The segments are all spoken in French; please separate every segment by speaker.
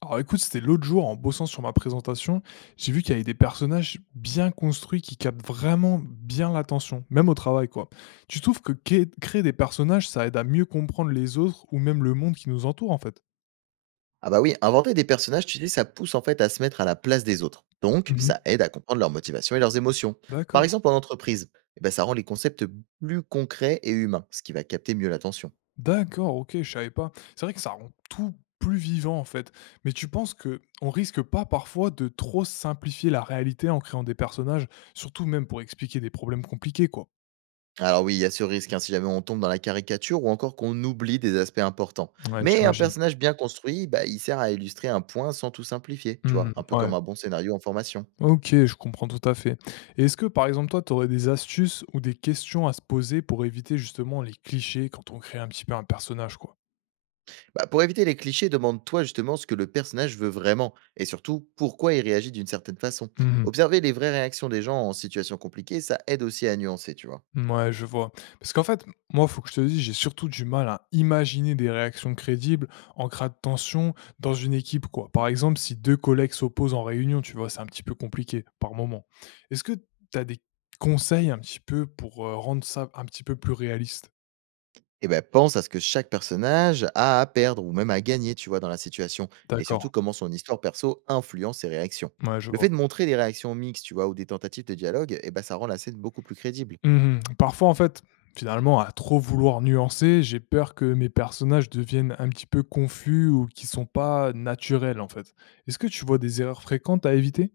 Speaker 1: Alors écoute, c'était l'autre jour en bossant sur ma présentation, j'ai vu qu'il y avait des personnages bien construits qui captent vraiment bien l'attention, même au travail quoi. Tu trouves que créer des personnages, ça aide à mieux comprendre les autres ou même le monde qui nous entoure en fait?
Speaker 2: Ah bah oui, inventer des personnages, tu dis, ça pousse en fait à se mettre à la place des autres. Donc,
Speaker 1: Mhm.
Speaker 2: ça aide à comprendre leurs motivations et leurs émotions. Par
Speaker 1: D'accord,
Speaker 2: exemple, en entreprise, eh ben, ça rend les concepts plus concrets et humains, ce qui va capter mieux l'attention.
Speaker 1: d'accord, ok, je savais pas. C'est vrai que ça rend tout plus vivant en fait. Mais tu penses que on risque pas parfois de trop simplifier la réalité en créant des personnages, surtout même pour expliquer des problèmes compliqués quoi.
Speaker 2: Alors oui, il y a ce risque, hein, si jamais on tombe dans la caricature ou encore qu'on oublie des aspects importants.
Speaker 1: Ouais,
Speaker 2: Mais un
Speaker 1: j'imagine.
Speaker 2: personnage bien construit, bah, il sert à illustrer un point sans tout simplifier, tu vois,
Speaker 1: Mhm,
Speaker 2: un peu comme
Speaker 1: ouais.
Speaker 2: un bon scénario en formation.
Speaker 1: Ok, je comprends tout à fait. Et est-ce que par exemple toi, tu aurais des astuces ou des questions à se poser pour éviter justement les clichés quand on crée un petit peu un personnage, quoi?
Speaker 2: Bah, pour éviter les clichés, demande-toi justement ce que le personnage veut vraiment et surtout pourquoi il réagit d'une certaine façon.
Speaker 1: Mhm.
Speaker 2: Observer les vraies réactions des gens en situation compliquée, ça aide aussi à nuancer, tu vois.
Speaker 1: Ouais, je vois. Parce qu'en fait, moi, faut que je te dise, j'ai surtout du mal à imaginer des réactions crédibles en cas de tension dans une équipe, quoi. Par exemple, si deux collègues s'opposent en réunion, tu vois, c'est un petit peu compliqué par moment. Est-ce que tu as des conseils un petit peu pour rendre ça un petit peu plus réaliste?
Speaker 2: Et ben pense à ce que chaque personnage a à perdre ou même à gagner, tu vois, dans la situation et
Speaker 1: D'accord.
Speaker 2: surtout comment son histoire perso influence ses réactions.
Speaker 1: Ouais, je
Speaker 2: Le fait
Speaker 1: vois.
Speaker 2: de montrer des réactions mixtes, tu vois, ou des tentatives de dialogue, et ben ça rend la scène beaucoup plus crédible.
Speaker 1: Mmh. Parfois, en fait, finalement, à trop vouloir nuancer, j'ai peur que mes personnages deviennent un petit peu confus ou qui sont pas naturels, en fait. Est-ce que tu vois des erreurs fréquentes à éviter?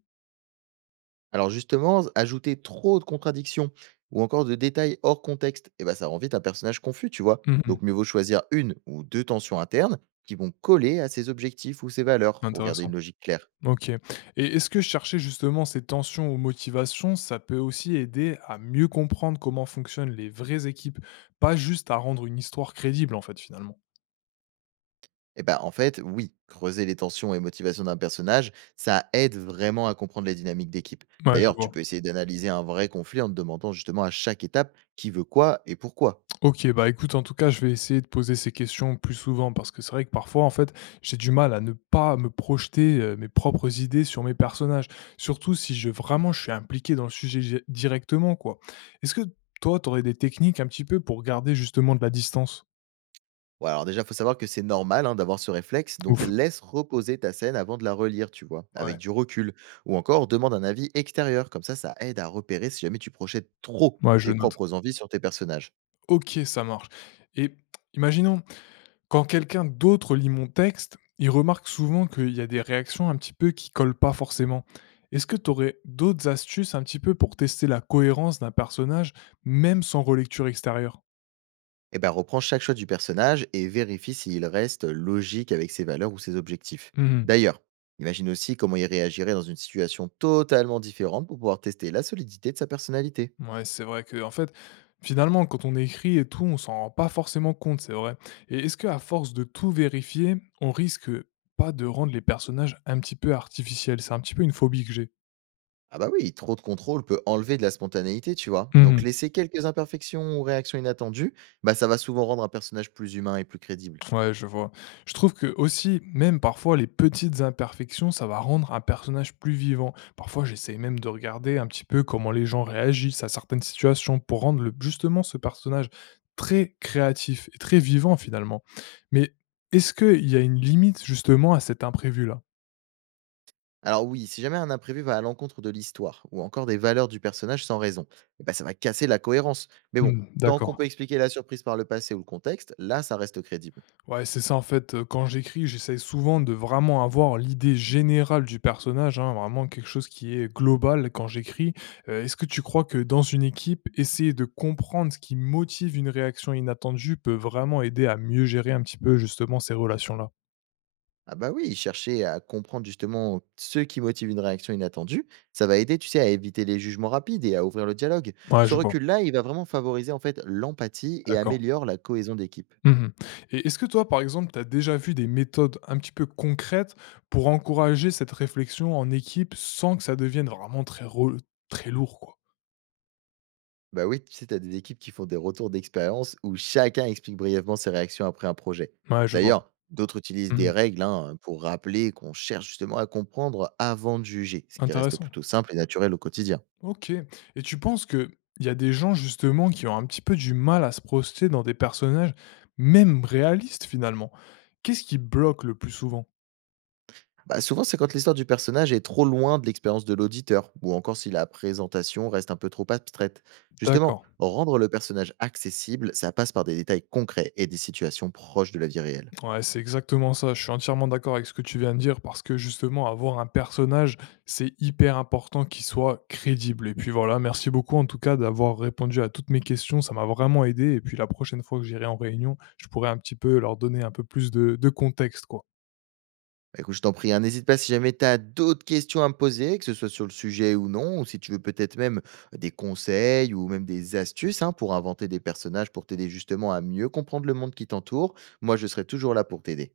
Speaker 2: Alors justement, ajouter trop de contradictions ou encore de détails hors contexte, eh ben ça rend vite un personnage confus, tu vois.
Speaker 1: Mmh.
Speaker 2: Donc mieux vaut choisir une ou deux tensions internes qui vont coller à ses objectifs ou ses valeurs pour garder une
Speaker 1: Intéressant.
Speaker 2: logique claire.
Speaker 1: OK. Et est-ce que chercher justement ces tensions ou motivations, ça peut aussi aider à mieux comprendre comment fonctionnent les vraies équipes? Pas juste à rendre une histoire crédible, en fait, finalement.
Speaker 2: Et ben en fait, oui, creuser les tensions et motivations d'un personnage, ça aide vraiment à comprendre les dynamiques d'équipe.
Speaker 1: Ouais, je
Speaker 2: D'ailleurs, tu
Speaker 1: vois.
Speaker 2: peux essayer d'analyser un vrai conflit en te demandant justement à chaque étape qui veut quoi et pourquoi.
Speaker 1: OK, bah, écoute, en tout cas, je vais essayer de poser ces questions plus souvent parce que c'est vrai que parfois, en fait, j'ai du mal à ne pas me projeter, mes propres idées sur mes personnages. Surtout si je vraiment je suis impliqué dans le sujet gé directement, quoi. Est-ce que toi, tu aurais des techniques un petit peu pour garder justement de la distance?
Speaker 2: Ouais, alors déjà, faut savoir que c'est normal hein, d'avoir ce réflexe, donc
Speaker 1: Ouf,
Speaker 2: laisse reposer ta scène avant de la relire, tu vois, avec
Speaker 1: ouais,
Speaker 2: du recul. Ou encore, demande un avis extérieur, comme ça aide à repérer si jamais tu projettes trop
Speaker 1: ouais, je
Speaker 2: tes
Speaker 1: note.
Speaker 2: propres envies sur tes personnages.
Speaker 1: OK, ça marche, et imaginons, quand quelqu'un d'autre lit mon texte, il remarque souvent qu'il y a des réactions un petit peu qui collent pas forcément. Est-ce que tu aurais d'autres astuces un petit peu pour tester la cohérence d'un personnage, même sans relecture extérieure?
Speaker 2: Et ben, reprends chaque choix du personnage et vérifie s'il reste logique avec ses valeurs ou ses objectifs.
Speaker 1: Mmh,
Speaker 2: D'ailleurs, imagine aussi comment il réagirait dans une situation totalement différente pour pouvoir tester la solidité de sa personnalité.
Speaker 1: ouais, c'est vrai que, en fait, finalement, quand on écrit et tout, on s'en rend pas forcément compte, c'est vrai. Et est-ce que à force de tout vérifier, on risque pas de rendre les personnages un petit peu artificiels? C'est un petit peu une phobie que j'ai.
Speaker 2: Ah bah oui, trop de contrôle peut enlever de la spontanéité, tu vois. Donc
Speaker 1: Mmh,
Speaker 2: laisser quelques imperfections ou réactions inattendues, bah ça va souvent rendre un personnage plus humain et plus crédible.
Speaker 1: ouais, je vois. Je trouve que aussi, même parfois, les petites imperfections, ça va rendre un personnage plus vivant. Parfois, j'essaye même de regarder un petit peu comment les gens réagissent à certaines situations pour rendre justement ce personnage très créatif et très vivant finalement. Mais est-ce qu'il y a une limite justement à cet imprévu-là?
Speaker 2: Alors oui, si jamais un imprévu va à l'encontre de l'histoire ou encore des valeurs du personnage sans raison, eh bah ça va casser la cohérence. Mais bon,
Speaker 1: Hmm,
Speaker 2: tant qu'on
Speaker 1: d'accord.
Speaker 2: peut expliquer la surprise par le passé ou le contexte, là ça reste crédible.
Speaker 1: Ouais, c'est ça en fait, quand j'écris, j'essaye souvent de vraiment avoir l'idée générale du personnage, hein, vraiment quelque chose qui est global quand j'écris. Est-ce que tu crois que dans une équipe, essayer de comprendre ce qui motive une réaction inattendue peut vraiment aider à mieux gérer un petit peu justement ces relations-là?
Speaker 2: Ah bah oui, chercher à comprendre justement ce qui motive une réaction inattendue, ça va aider, tu sais, à éviter les jugements rapides et à ouvrir le dialogue.
Speaker 1: Ouais,
Speaker 2: Ce
Speaker 1: je, oui, vois,
Speaker 2: recul-là, il va vraiment favoriser en fait l'empathie et
Speaker 1: d'accord.
Speaker 2: améliore la cohésion d'équipe.
Speaker 1: Mmh, et est-ce que toi, par exemple, tu as déjà vu des méthodes un petit peu concrètes pour encourager cette réflexion en équipe sans que ça devienne vraiment très lourd, quoi?
Speaker 2: Bah oui, tu sais, t'as des équipes qui font des retours d'expérience où chacun explique brièvement ses réactions après un projet.
Speaker 1: Ouais, je vois.
Speaker 2: D'ailleurs, d'autres utilisent des
Speaker 1: Mmh.
Speaker 2: règles hein, pour rappeler qu'on cherche justement à comprendre avant de juger, ce qui reste
Speaker 1: Intéressant.
Speaker 2: plutôt simple et naturel au quotidien.
Speaker 1: OK, et tu penses que il y a des gens justement qui ont un petit peu du mal à se projeter dans des personnages, même réalistes finalement. Qu'est-ce qui bloque le plus souvent?
Speaker 2: Bah, souvent, c'est quand l'histoire du personnage est trop loin de l'expérience de l'auditeur, ou encore si la présentation reste un peu trop abstraite. Justement,
Speaker 1: D'accord.
Speaker 2: rendre le personnage accessible, ça passe par des détails concrets et des situations proches de la vie réelle.
Speaker 1: Ouais, c'est exactement ça. Je suis entièrement d'accord avec ce que tu viens de dire parce que justement, avoir un personnage, c'est hyper important qu'il soit crédible et puis voilà, merci beaucoup en tout cas d'avoir répondu à toutes mes questions, ça m'a vraiment aidé et puis la prochaine fois que j'irai en réunion, je pourrai un petit peu leur donner un peu plus de contexte, quoi.
Speaker 2: Bah, écoute, je t'en prie, hein, n'hésite pas si jamais tu as d'autres questions à me poser, que ce soit sur le sujet ou non, ou si tu veux peut-être même des conseils ou même des astuces hein, pour inventer des personnages pour t'aider justement à mieux comprendre le monde qui t'entoure. Moi, je serai toujours là pour t'aider.